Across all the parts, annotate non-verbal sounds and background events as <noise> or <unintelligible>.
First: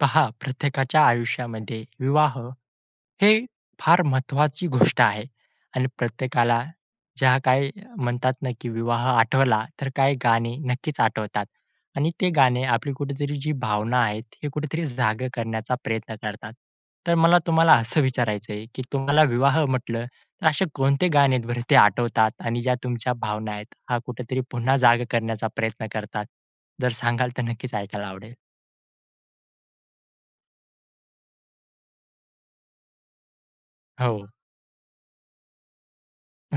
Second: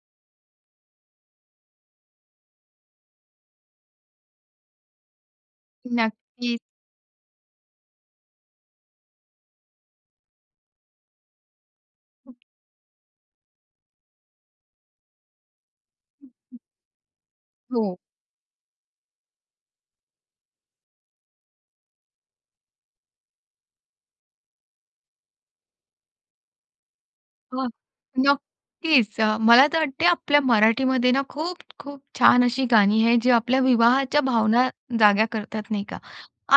पहा, प्रत्येकाच्या आयुष्यामध्ये विवाह ही फार महत्त्वाची गोष्ट आहे. आणि नक्कीच. प्रत्येकाला ज्या काही म्हणतात ना की विवाह आठवला तर काही गाणी नक्कीच आठवतात. आणि ती गाणी आपली कुठेतरी जी भावना आहेत, ही कुठेतरी जाग करण्याचा प्रयत्न करतात. तर मला तुम्हाला हो. असं विचारायचं आहे की तुम्हाला विवाह म्हटलं तर असे कोणते गाणे आहेत बरं ती आठवतात? आणि ज्या तुमच्या भावना आहेत, या कुठेतरी पुन्हा जाग करण्याचा प्रयत्न करतात? जर सांगाल तर हो. नक्कीच ऐकायला आवडेल. नक्कीच. अ, मला तर वाटतंय आपल्या मराठीमध्ये ना खूप-खूप छान अशी गाणी आहेत, जी आपल्या विवाहाच्या हो. भावना जाग्या करतात, नाही का?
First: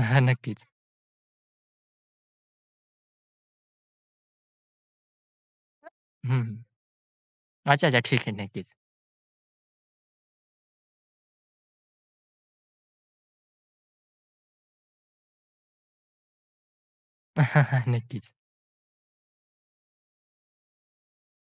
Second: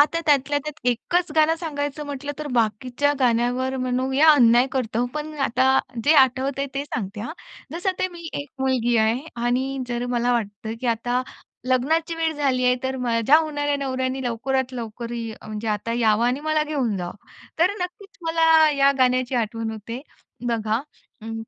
आता त्यातल्या नक्कीच. त्यात एकच गाणं सांगायचं म्हटलं तर बाकीच्या गाण्यांवर म्हणूया अन्याय करतोय, पण आता जे हं. आठवतंय ते सांगते हं. अच्छा, जसं अच्छा. ते ठीक मी आहे, एक नक्कीच. मुलगी आहे आणि जर मला वाटतंय की आता लग्नाची वेळ झाली आहे, तर माझ्या होणाऱ्या नवऱ्याने लवकरात लवकर अ, म्हणजे आता यावं आणि मला घेऊन जावं. तर <chuckles> नक्कीच नक्कीच. मला या गाण्याची आठवण होते बघा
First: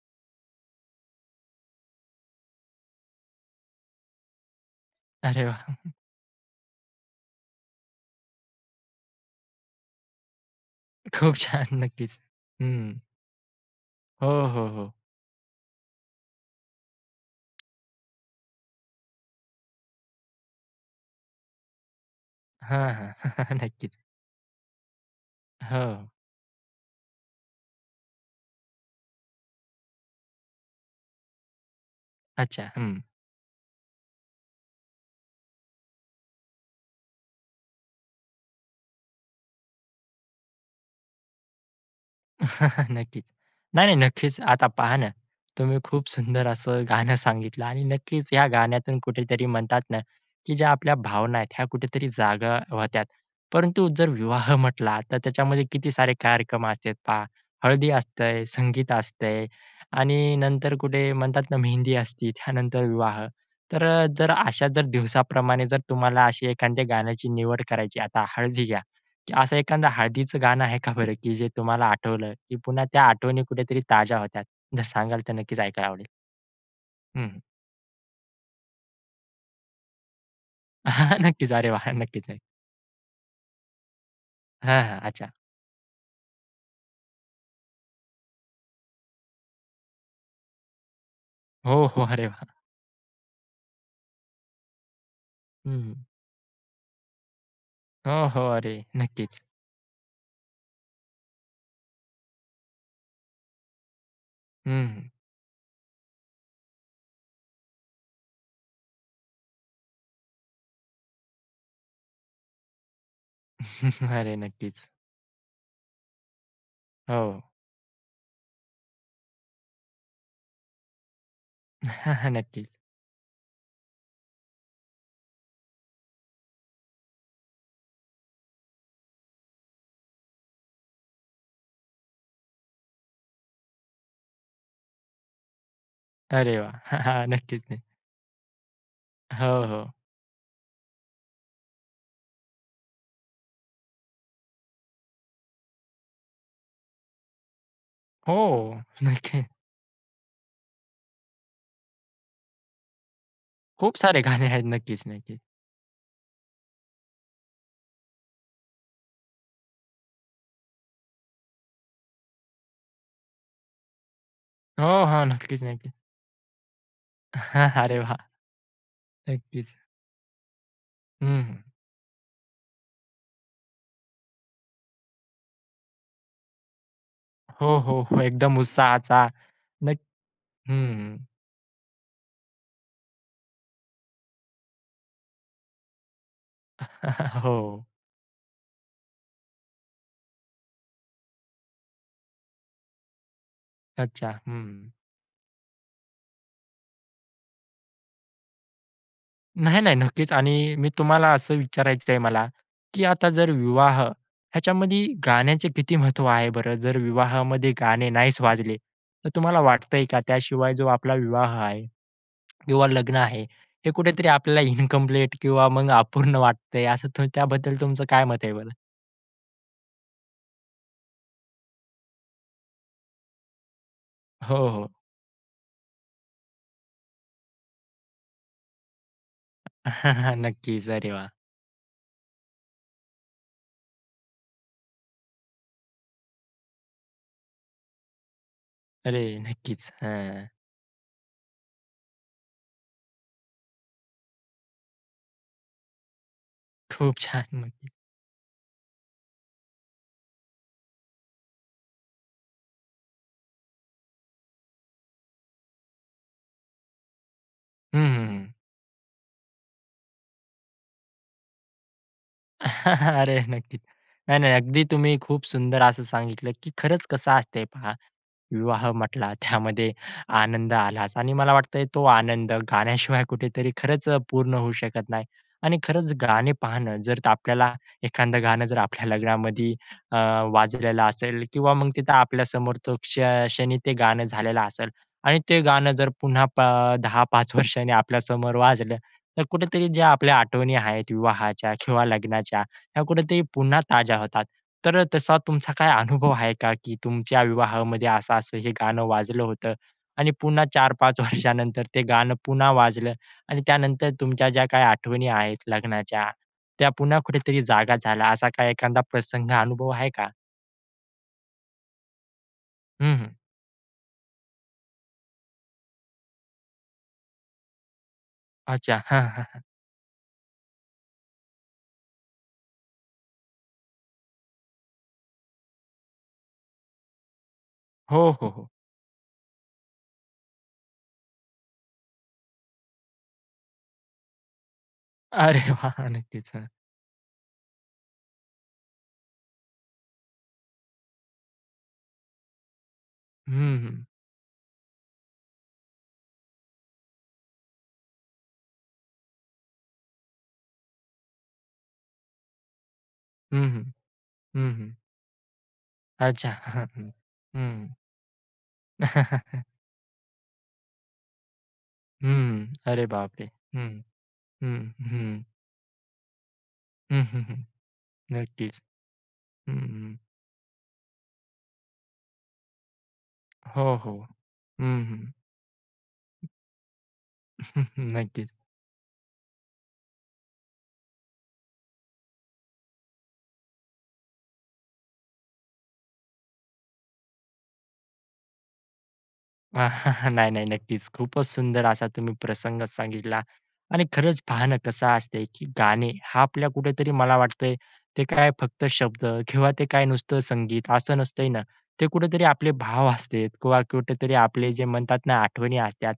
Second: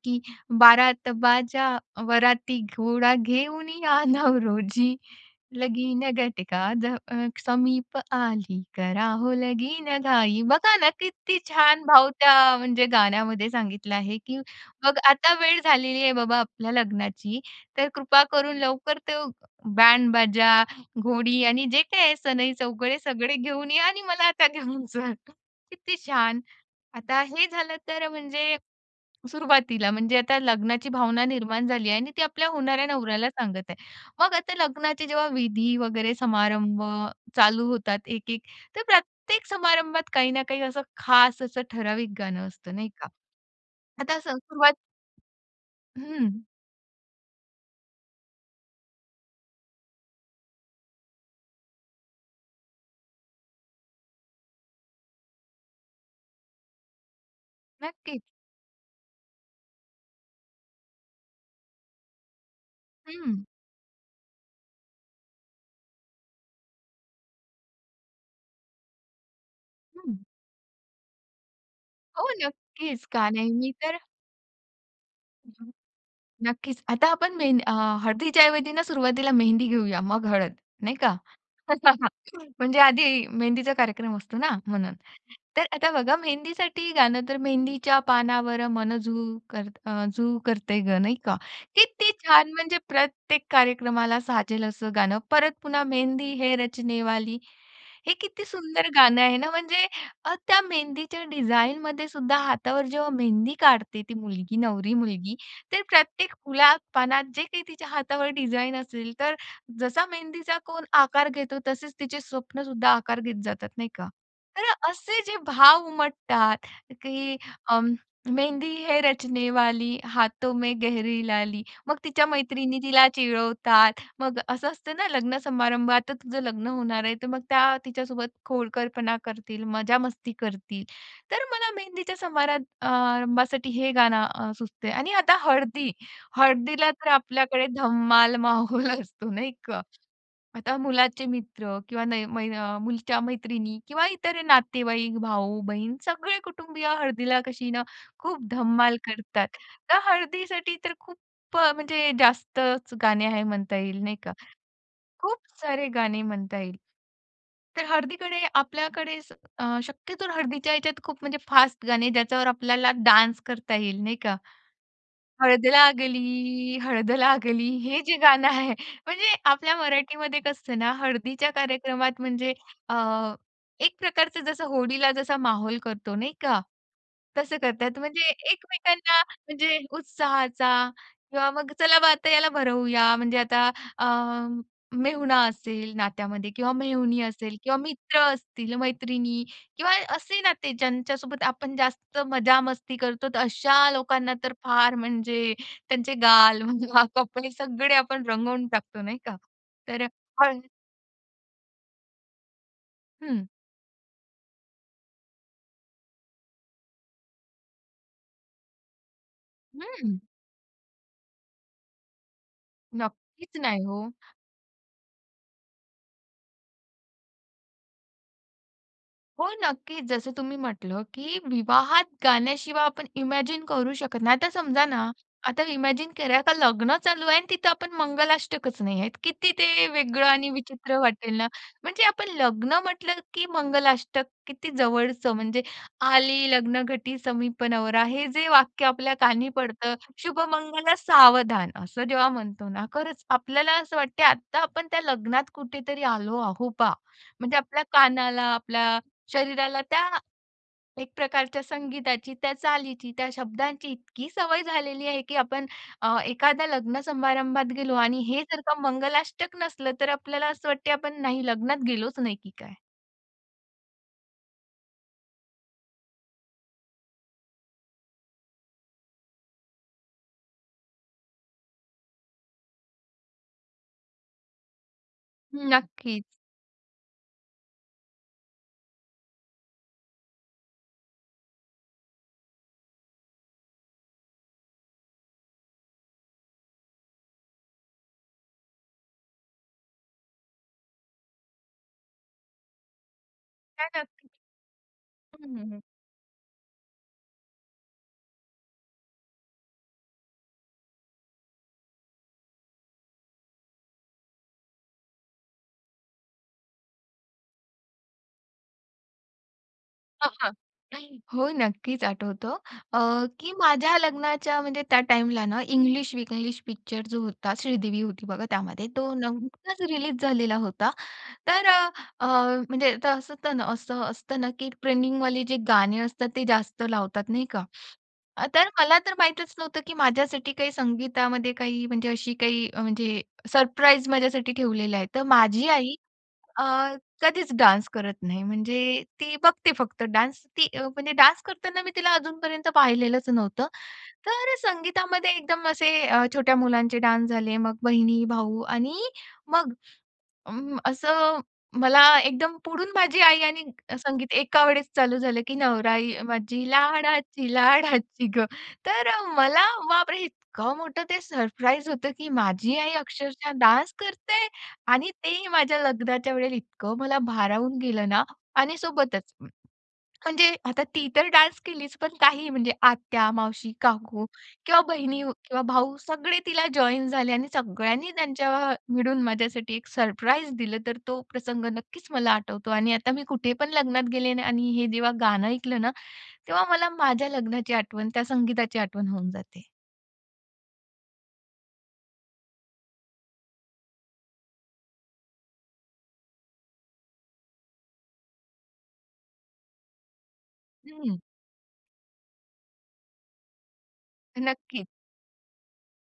की बारात बाजा वराती, घोडा घेऊन या नवरोजी, अरे वाह! <chuckles> लगीन घटका द अ, समीप आली, करा हो लगीनघाई बघा ना, खूप किती छान छान भाव नक्कीच. त्या म्हणजे हं. गाण्यामध्ये सांगितला आहे. हो, की हो, हो. बघ, आता वेळ झालेली आहे बाबा आपल्या लग्नाची, तर कृपा करून लवकर तो बॅंड-बाजा, घोडी आणि जे काही आहे हां, सनई-चौघडे हां. सगळे <chuckles> घेऊन या नक्कीच. आणि मला आता घेऊन जा. किती हां. छान. आता हे झालं तर म्हणजे सुरुवातीला म्हणजे आता लग्नाची भावना निर्माण झाली आहे आणि ती आपल्या अच्छा. होणाऱ्या हं नवऱ्याला सांगत आहे. मग आता लग्नाचे जेव्हा विधी वगैरे समारंभ चालू होतात 1-1 तर प्रत्येक समारंभात काही ना काही असं खास असं ठराविक गाणं असतं, नाही <chuckles> का? नक्कीच. नाही-नाही, आता असं नक्कीच. आता सुरुवात पहा ना, तुम्ही खूप हं. सुंदर असं गाणं सांगितलं. आणि नक्कीच या गाण्यातून कुठेतरी म्हणतात ना की ज्या आपल्या भावना आहेत, ह्या कुठेतरी जाग्या होतात. परंतु जर विवाह म्हटला, तर त्याच्यामध्ये किती सारे कार्यक्रम असतात पहा हळदी नक्कीच. असते, संगीत असतं. आणि नंतर कुठे म्हणतात ना मेहंदी असते, त्यानंतर विवाह. हं. तर अ, जर अशा जर दिवसाप्रमाणे जर तुम्हाला अशी एखाद्या गाण्याची निवड करायची, आता हळदी घ्या, असं एखादं हं. हळदीचं गाणं आहे का बरं की जे तुम्हाला हो आठवलं; की पुन्हा त्या नक्कीच. का आठवणी नाही मी कुठेतरी तर ताज्या होतात? जर सांगाल तर नक्कीच हं, ह. ऐकायला आवडेल. नक्कीच. आता हं, आपण हं. मेहंदी अ, हळदीच्या ऐवजी सुरुवातीला मेहंदी घेऊया, मग हळद, नाही का? <chuckles> नक्कीच. अरे वाह! <chuckles> नक्कीच. नक्की, <unintelligible> म्हणजे आधी मेहंदीचा कार्यक्रम असतो ना हां, म्हणून. हां. अच्छा. तर आता बघा मेहंदीसाठी गाणं तर, मेहंदीच्या पानावर मन झू करत अं, झू करतय गं, नाही-का? हो, हो. किती <chuckles> अरे वाह! छान म्हणजे प्रत्येक कार्यक्रमाला साजेल असं गाणं परत हं, पुन्हा हं. मेहंदी है रचनेवाली. हे हो, किती हो. अरे सुंदर गाणं आहे नक्कीच. ना. म्हणजे अ, त्या मेहंदीच्या डिझाईनमध्ये सुद्धा हातावर जेव्हा मेहंदी काढते ती मुलगी, नवरी हं. मुलगी, तर प्रत्येक फुला-पानात जे काही तिच्या हातावर डिझाईन असेल, तर जसा मेहंदीचा कोन आकार घेतो, तसेच तिचे स्वप्नंसुद्धा आकार घेत जातात, नाही का? <chuckles> अरे तर नक्कीच. असे जे भाव उमटतात की हो. अ, मेहंदी है रचनेवाली, हाथों में गहरी लाली. मग तिच्या <laughs> नक्की. मैत्रिणी तिला चिडवतात, मग असं असतं ना लग्न-समारंभात, आता तुझं लग्न होणार आहे, तर मग त्या तिच्यासोबत खोडकरपणा करतील, मजा-मस्ती करतील. तर मला मेहंदीच्या समार अ, रंभासाठी अ, हे गाणं अ, सुचतंय. आणि आता हळदी, अरे वाह. हळदीला तर <chuckles> नक्कीच आपल्याकडे नक्की. धम्माल <chuckles> माहोल असतो, नाही हो, का? हो. आता मुलाचे मित्र किंवा नय मय अ, मुलीच्या मैत्रिणी किंवा इतर नातेवाईक, भाऊ-बहीण, सगळे कुटुंबीय हळदीला कशी ना, खूप हो. धम्माल नक्की. करतात. तर हळदीसाठी तर खूप अ, म्हणजे जास्तच गाणी आहेत म्हणता खूप येईल, नाही सारे का. गाणे आहेत. नक्कीच नक्कीच. खूप सारे गाणे म्हणता येईल. तर हळदीकडे आपल्याकडे अ, शक्यतो हळदीच्या ह्याच्यात खूप म्हणजे फास्ट गाणे, ज्याच्यावर आपल्याला डान्स करता येईल, नाही का? हो. हां. नक्कीच हळद नक्कीच. लागली, हळद लागली <chuckles> अरे हे वाह! जे गाणं आहे, म्हणजे नक्कीच. आपल्या मराठीमध्ये कसं असतं ना हं, हळदीच्या हं. कार्यक्रमात, म्हणजे अ, एक प्रकारचं जसं होळीला जसा माहोल करतो, नाही का? तसं हो, करतात. हो, हो. म्हणजे एकदम एकमेकांना, उत्साहाचा म्हणजे नक्क हं, उत्साहाचा हं. किंवा मग चला बा आता याला भरवूया, म्हणजे आता अ, मेहुणा असेल नात्यामध्ये किंवा मेहुणी <chuckles> असेल किंवा हो. मित्र असतील, मैत्रिणी किंवा असे नाते, ज्यांच्यासोबत आपण जास्त मजा-मस्ती करतो, तर अशा अच्छा. लोकांना तर हं. फार म्हणजे त्यांचे गाल, <laughs> कपडे सगळे आपण रंगवून टाकतो, नाही का? नाही, नाही. तर नक्कीच. हळद आणि मी तुम्हाला असं विचारायचं आहे मला की आता हं. जर विवाह ह्याच्यामध्ये गाण्याचे किती महत्व आहे बरं? जर विवाहामध्ये गाणे नाहीच वाजले तर तुम्हाला वाटतंय हं. का त्याशिवाय जो आपला विवाह आहे किंवा लग्न आहे नक्कीच नाही हे हो. कुठेतरी आपल्याला इनकम्प्लीट किंवा मग अपूर्ण वाटतंय, असं त्याबद्दल तुमचं काय मत आहे बरं? हो, नक्कीच. जसं तुम्ही म्हटलं, की विवाहात गाण्याशिवाय आपण इमॅजिन करू शकत नाही. आता हो, समजा हो. ना, आता इमॅजिन करा, का लग्न चालू आहे आणि तिथं आपण मंगलाष्टकच नाहीयेत. किती ते वेगळं आणि नक्कीच, विचित्र अरे वाह! वाटेल ना? म्हणजे आपण लग्न म्हटलं, की मंगलाष्टक किती जवळचं म्हणजे, "आली लग्नघटी समीप, नवरा" हे जे वाक्य आपल्या अरे! कानी नक्कीच. पडतं, हं. "शुभमंगल सावधान" असं जेव्हा म्हणतो ना, खरंच आपल्याला असं वाटतं, आत्ता आपण त्या लग्नात कुठेतरी आलो आहो बा, खूप म्हणजे छान. आपल्या कानाला, आपल्या शरीराला त्या एक प्रकारच्या संगीताची, त्या चालीची, त्या शब्दांची इतकी सवय झालेली आहे, की आपण अ, एखाद्या लग्न समारंभात गेलो हं, आणि हं, हे हं. जर का मंगलाष्टक नसलं, तर आपल्याला असं वाटतं, आपण नाही, लग्नात गेलोच नाही की काय? <chuckles> अरे नक्कीच. नाही, नाही. अगदी तुम्ही खूप सुंदर असं सांगितलं की खरंच कसं असतंय पहा. विवाह म्हटला, त्यामध्ये <exhales> आनंद आलाच आणि मला वाटतंय, तो आनंद गाण्याशिवाय कुठेतरी खरंच अ, पूर्ण होऊ शकत नाही. आणि खरंच, नक्कीच. गाणे पाहणं, जर आपल्याला एखादं गाणं जर आपल्या लग्नामध्ये अ, वाजलेलं असेल किंवा मग तिथं आपल्या समोर तो क्ष क्षणी ते गाणं झालेलं असेल. आणि ते गाणं जर पुन्हा पा अ, 10-5 वर्षांनी आपल्यासमोर वाजलं, तर कुठेतरी ज्या आपल्या आठवणी आहेत, विवाहाच्या किंवा लग्नाच्या, ह्या कुठेतरी पुन्हा काय ताज्या नक होतात. तर अ, तसा हं, हं, तुमचा हं. काय अनुभव आहे का, की तुमच्या विवाहामध्ये असं-असं हे गाणं वाजलं होतं आणि पुन्हा 4-5 वर्षानंतर ते गाणं पुन्हा वाजलं आणि त्यानंतर तुमच्या ज्या काही आठवणी आहेत लग्नाच्या, त्या पुन्हा कुठेतरी जागा झाल्या? असा काय एखादा प्रसंग, अनुभव आहे का? हां, हां. नाही, हो, नक्कीच आठवतो, अ, हं, हं. की माझ्या लग्नाच्या म्हणजे त्या टाईमला ना, "इंग्लिश विंग्लिश" पिक्चर जो होता, श्रीदेवी होती बघा त्यामध्ये, अच्छा. तो हां, हां, हां. नुकताच रिलीज झालेला होता. तर अ, अ, म्हणजे त असं त ना असं असतं ना की ट्रैनिंग जे गाणी असतात, ते जास्त लावतात, नाही का? हो, आ हो, हो. तर मला तर माहीतच नव्हतं, की माझ्यासाठी काही संगीतामध्ये काही म्हणजे अशी काही, अ, म्हणजे सरप्राईज माझ्यासाठी ठेवलेलं आहे. तर माझी अरे आई वाह! नक्कीच. अ, हं. कधीच डान्स करत नाही. म्हणजे ती बघते फक्त डान्स. ती अ, म्हणजे डान्स करताना मी तिला अजूनपर्यंत पाहिलेलंच नव्हतं. हं, हं. तर संगीतामध्ये एकदम असे अ, छोट्या मुलांचे डान्स झाले, मग बहिणी, भाऊ आणि मग अं, असं मला एकदम पुढून माझी आई आणि हं, हं. संगीत हं, एकावेळेस हं. चालू झालं, की "नवराई अच्छा. माझी हं, हं, लाडाची हं. लाडाची गं". तर अ, मला, <chuckles> बाप रे! इतकं मोठं ते सरप्राईज होतं, की हं. माझी आई अरे बापरे! अक्षरशः हं. डान्स करते? <breath> हं. आणि हं. तेही माझ्या लग्नाच्या वेळेला इतकं मला हं, हं, हं. भारावून गेलं ना. आणि नक्कीच. सोबतच, <swallows> हं. म्हणजे आता ती तर डान्स केलीच, पण काही म्हणजे आत्या, मावशी, हो, काकू हो. किंवा हं, बहिणी हं. किंवा भाऊ, सगळे तिला जॉइन झाले आणि <chuckles> सगळ्यांनी नक्कीच. त्यांच्या मिळून माझ्यासाठी एक सरप्राईज दिलं. तर तो प्रसंग नक्कीच मला आठवतो. आणि आता मी कुठेपण लग्नात गेले ना आणि हे जेव्हा गाणं ऐकलं ना, <inhales> तेव्हा मला माझ्या लग्नाची आठवण, त्या संगीताची आठवण होऊन जाते. <chuckles> नाही, नाही, नक्कीच. खूपच सुंदर असा तुम्ही प्रसंग सांगितला. आणि खरंच, पहा ना, कसं असतंय की गाणे हा आपल्या कुठेतरी, मला वाटतंय, ते काय फक्त शब्द किंवा ते काय नुसतं संगीत असं हं. नसतंय ना? ते कुठेतरी आपले भाव असतात किंवा कुठेतरी आपले नक्की. जे म्हणतात ना, आठवणी असतात.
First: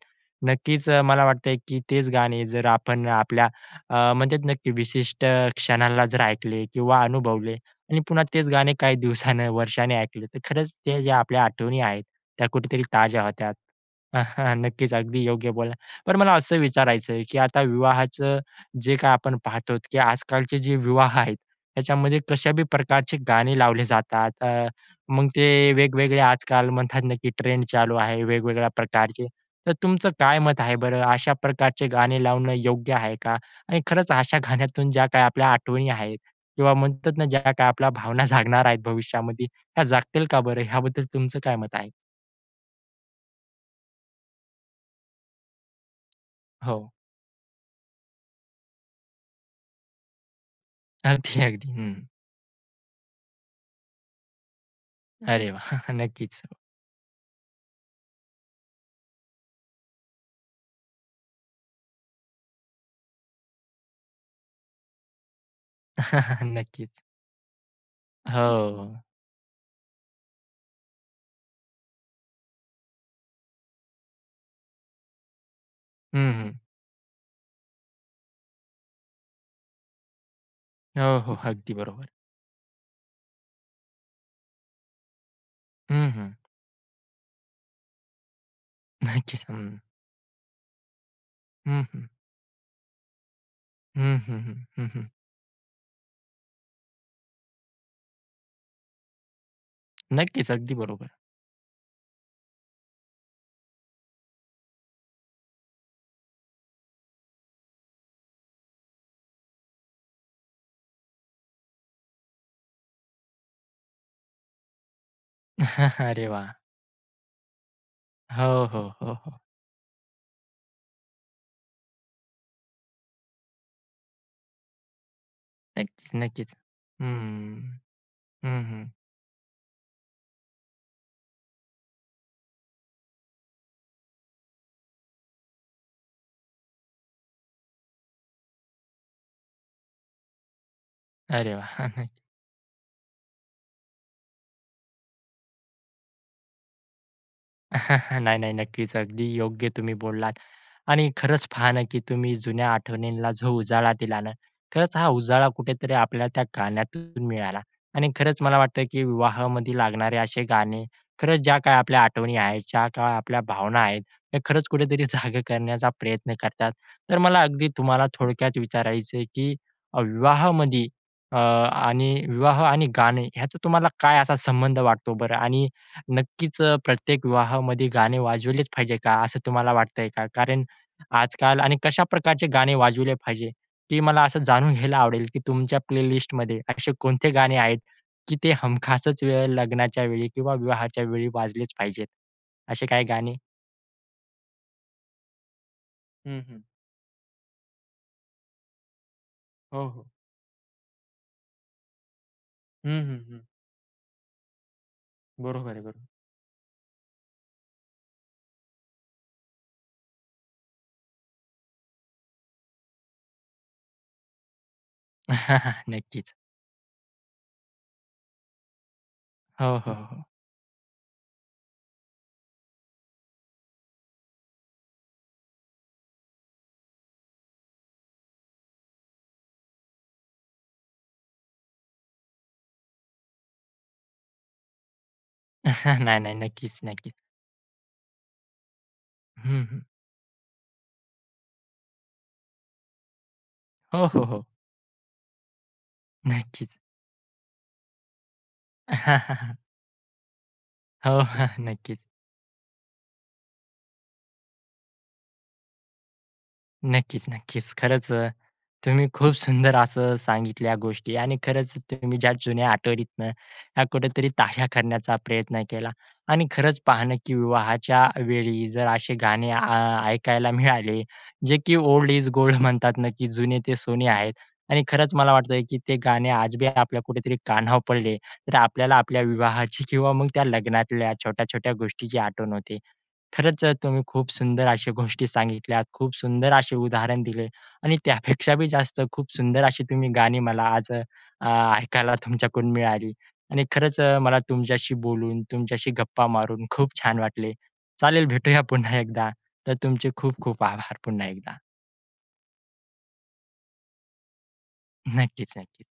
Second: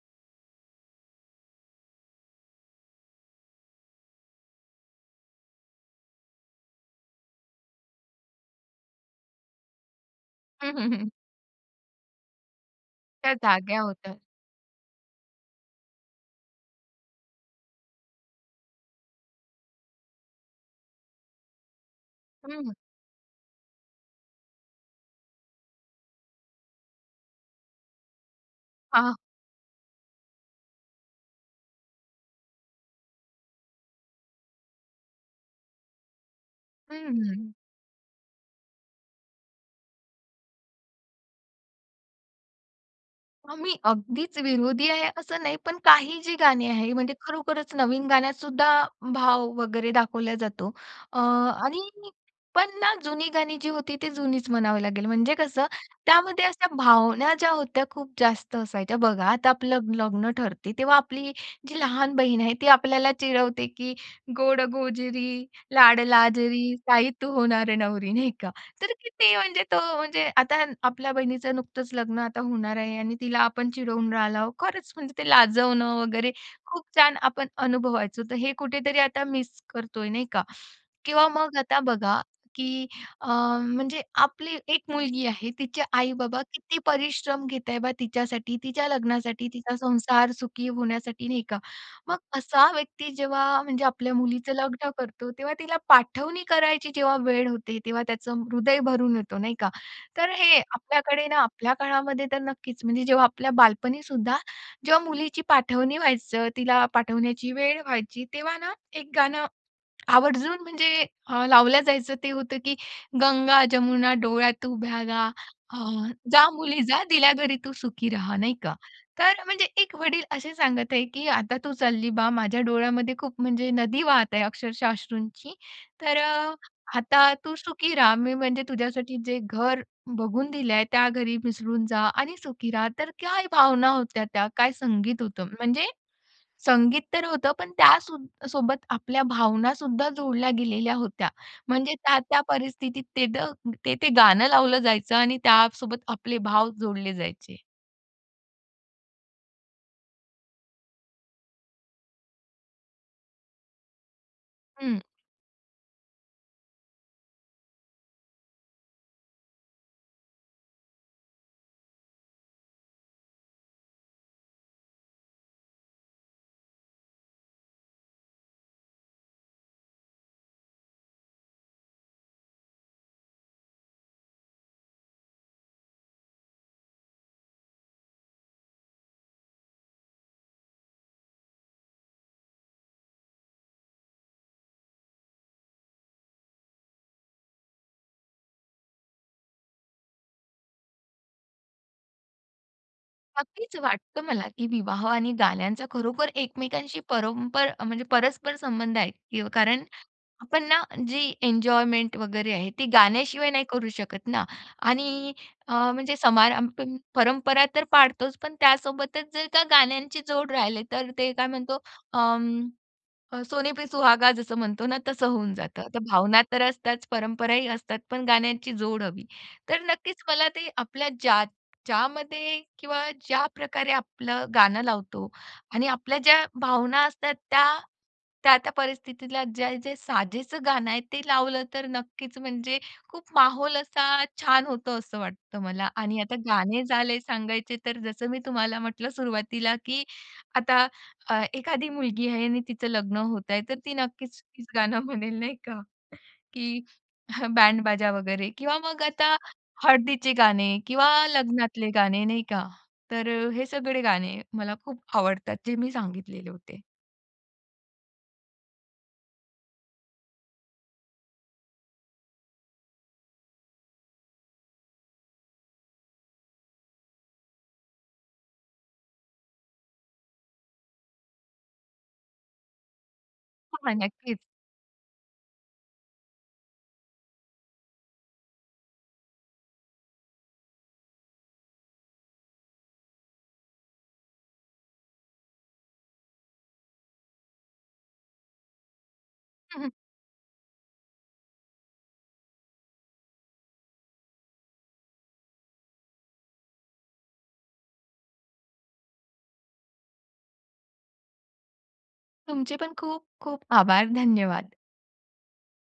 नक्कीच, मला वाटतंय, की तेच गाणे जर आपण आपल्या अ, म्हणजे नक्की विशिष्ट क्षणाला जर ऐकले किंवा अनुभवले आणि पुन्हा तेच गाणे काही दिवसानं, वर्षांनी ऐकलं, तर खरंच हं, हं, ते हं. ज्या आपल्या आठवणी आहेत, त्या कुठेतरी ताज्या त्या होतात. जाग्या होतात. <chuckles> नक्कीच, अगदी योग्य बोललात. पण मला असं विचारायचं आहे, की आता विवाहाचं जे काही आपण पाहतो, की आजकालचे जे विवाह आहेत, त्याच्यामध्ये कशा बी हं. प्रकारचे गाणे लावले जातात, अ, मग ते वेगवेगळे आजकाल म्हणतात ना, की ट्रेंड चालू आहे, वेगवेगळ्या आह. प्रकारचे. तर तुमचं काय मत आहे बरं? अशाप्रकारचे गाणे लावणं योग्य आहे का? आणि खरंच, अशा गाण्यातून ज्या काही आपल्या आठवणी आहेत किंवा म्हणतात ना, ज्या हम्म. काही आपल्या भावना जागणार आहेत भविष्यामध्ये, ह्या जागतील का बरं? ह्याबद्दल तुमचं काय मत आहे? आम्ही अगदीच विरोधी आहे असं नाही, पण काही जी गाणी हो. आहे म्हणजे खरोखरच नवीन गाण्यातसुद्धा भाव वगैरे दाखवल्या जातो. अ, अगदी अगदी. आणि हं. पण ना, जुनी गाणी जी होती ती जुनीच म्हणावं लागेल, म्हणजे अरे कसं वाह! नक्कीच. त्यामध्ये अशा भावना ज्या होत्या खूप जास्त असायच्या. बघा, आता आपलं लग्न ठरते, तेव्हा आपली जी लहान बहीण आहे ती आपल्याला चिडवते की "गोड-गोजिरी, <chuckles> लाड-लाजरी, नक्कीच. ताई तू होणार नवरी" नाही का? तर हो. किती म्हणजे तो म्हणजे आता आपल्या बहिणीचं नुकतंच लग्न आता होणार आहे आणि तिला आपण चिडवून राहिलो. खरंच म्हणजे ते लाजवणं वगैरे हं, हं. खूप छान आपण अनुभवायचो. तर हे कुठेतरी आता मिस करतोय नाही का? हो, किंवा हो, मग अगदी आता बरोबर. बघा की अ, म्हणजे आपली एक मुलगी आहे तिचे हं, हं. आई-बाबा किती परिश्रम घेत आहे बा तिच्यासाठी? तिच्या नक्कीच, लग्नासाठी, तिचा हं. संसार सुखी होण्यासाठी, नाही का? हं, हं. मग असा व्यक्ती जेव्हा म्हणजे आपल्या हं, हं, मुलीचं हं. हं, लग्न हं. करतो, तेव्हा तिला पाठवणी करायची जेव्हा वेळ होते, तेव्हा त्याचं हृदय भरून येतो, नाही का? तर नक्कीच, हे अगदी बरोबर. आपल्याकडे ना आपल्या काळामध्ये तर नक्कीच म्हणजे जेव्हा आपल्या बालपणीसुद्धा, जेव्हा मुलीची पाठवणी व्हायचं, तिला पाठवण्याची वेळ व्हायची तेव्हा ना एक गाणं आवर्जून म्हणजे अ, लावलं जायचं, ते होतं की "गंगा-जमुना डोळ्यात उभ्या गा अ, <chuckles> अरे जा वाह! मुली जा दिल्या घरी तू सुखी रहा," नाही हो, का. हो, हो, हो. तर म्हणजे एक वडील असे सांगत आहे की "आता तू चालली बा, माझ्या डोळ्यामध्ये खूप म्हणजे नदी वाहत आहे, अक्षरशः अश्रूंची. नक्कीच, तर नक्कीच. अ, आता तू हं. सुखी रहा. मी म्हणजे हं, हं. तुझ्यासाठी जे घर बघून दिलं आहे, त्या घरी मिसळून जा आणि सुखी रहा." तर काय भावना होत्या त्या! काय संगीत होतं! म्हणजे संगीत तर होतं, पण त्यासो सोबत आपल्या भावनासुद्धा जोडल्या गेलेल्या होत्या. अरे म्हणजे वाह! त्या-त्या परिस्थितीत ते, त ते-ते गाणं लावलं जायचं आणि त्यासोबत आपले भाव जोडले जायचे. <chuckles> नाही, नाही, नक्कीच. अगदी योग्य तुम्ही बोललात आणि खरंच पहा ना की तुम्ही जुन्या आठवणींना जो उजाळा दिला ना. खरंच हं. हा उजाळा कुठेतरी आपल्या त्या गाण्यातून मिळाला आणि खरंच मला वाटतं की विवाहामध्ये लागणारे असे गाणे, खरंच ज्या काही आपल्या आठवणी आहेत, ज्या काय आपल्या भावना आहेत, हे खरंच कुठेतरी जागं करण्याचा प्रयत्न करतात. तर मला अगदी तुम्हाला थोडक्यात विचारायचं आहे की विवाहामध्ये अ, आणि विवाह आणि गाणे ह्याचा तुम्हाला काय असा संबंध वाटतो बरं? आणि नक्कीच प्रत्येक विवाहामध्ये गाणे वाजवलेच पाहिजे का, असं तुम्हाला वाटतंय का? कारण आजकाल आणि कशा प्रकारचे गाणे वाजविले पाहिजे? ते मला असं जाणून घ्यायला आवडेल की तुमच्या प्लेलिस्टमध्ये असे कोणते गाणे आहेत की ते हमखासच वेळ लग्नाच्या वेळी किंवा विवाहाच्या वेळी वाजलेच पाहिजेत? असे काही गाणे? नक्कीच वाटतं मला, की विवाह आणि गाण्यांचा खरोखर हं, हं. एकमेकांशी परंपर म्हणजे परस्पर संबंध आहे. य कारण हो, हो. आपण ना जी एन्जॉयमेंट वगैरे आहे ती हं, हं, हं. गाण्याशिवाय नाही करू शकत ना. आणि बरोबर अ, आहे. बरो म्हणजे समारंभ परंपरा तर पाळतोच, पण त्यासोबतच जर का गाण्यांची जोड राहिले तर ते काय म्हणतो अं. अ, "सोने पे सुहागा" जसं म्हणतो ना तसं होऊन <chuckles> जातं. तर नक्कीच. भावना तर असतात, परंपराही असतात, पण गाण्यांची जोड हवी. हो, तर हो, नक्कीच हो. मला ते आपल्या ज्या ज्यामध्ये किंवा ज्याप्रकारे आपलं गाणं लावतो आणि आपल्या ज्या भावना असतात त्या त्या-त्या परिस्थितीतला जे-जे साजेचं गाणं आहे ते लावलं तर नक्कीच म्हणजे खूप माहोल असा छान होतो असं वाटतं मला. <chuckles> नाही, आणि नाही, आता नक्कीच, गाणे नक्कीच. झाले सांगायचे तर जसं मी तुम्हाला म्हटलं हं, सुरुवातीला हं. की आता अ, एखादी मुलगी आहे आणि तिचं लग्न होत आहे, तर ती हो, हो, नक्कीच हो. तीच गाणं म्हणेल नाही का नक्कीच. की <chuckles> बँड बाजा वगैरे किंवा मग आता <chuckles> हळदीचे गाणे किंवा हो, हां, लग्नातले नक्कीच. गाणे नाही का. तर अ, हे सगळे गाणे मला खूप आवडतात जे मी सांगितलेले होते. नक्कीच, नक्कीच, खरंच तुम्ही खूप सुंदर असं सांगितल्या गोष्टी आणि खरंच तुम्ही ज्या जुन्या आठवणीतनं ह्या कुठेतरी ताज्या करण्याचा प्रयत्न केला आणि खरंच पाहणं की विवाहाच्या वेळी जर असे गाणे आ, ऐकायला मिळाले जे की "ओल्ड इस गोल्ड" म्हणतात ना की "जुने ते हां, हां, सोने" आहेत. नक्कीच. आणि खरंच मला वाटतं की ते गाणे आज बी आपल्या कुठेतरी कानावर पडले तर आपल्याला आपल्या विवाहाची किंवा मग त्या लग्नातल्या छोट्या-छोट्या गोष्टीची आठवण होते. खरंच अ, तुम्ही खूप सुंदर अशी गोष्टी सांगितल्यात, खूप सुंदर असे उदाहरण दिले आणि त्यापेक्षा बी जास्त खूप सुंदर हं, अशी हं. तुम्ही गाणी मला आज अ, ऐकायला तुमच्याकडून मिळाली आणि खरंच अ, मला तुमच्याशी बोलून, तुमच्याशी गप्पा मारून खूप छान वाटले. चालेल भेटूया पुन्हा एकदा. तर तुमचे खूप-खूप आभार पुन्हा एकदा. तुमचे पण खूप-खूप आभार. धन्यवाद! नक्कीच, नक्कीच.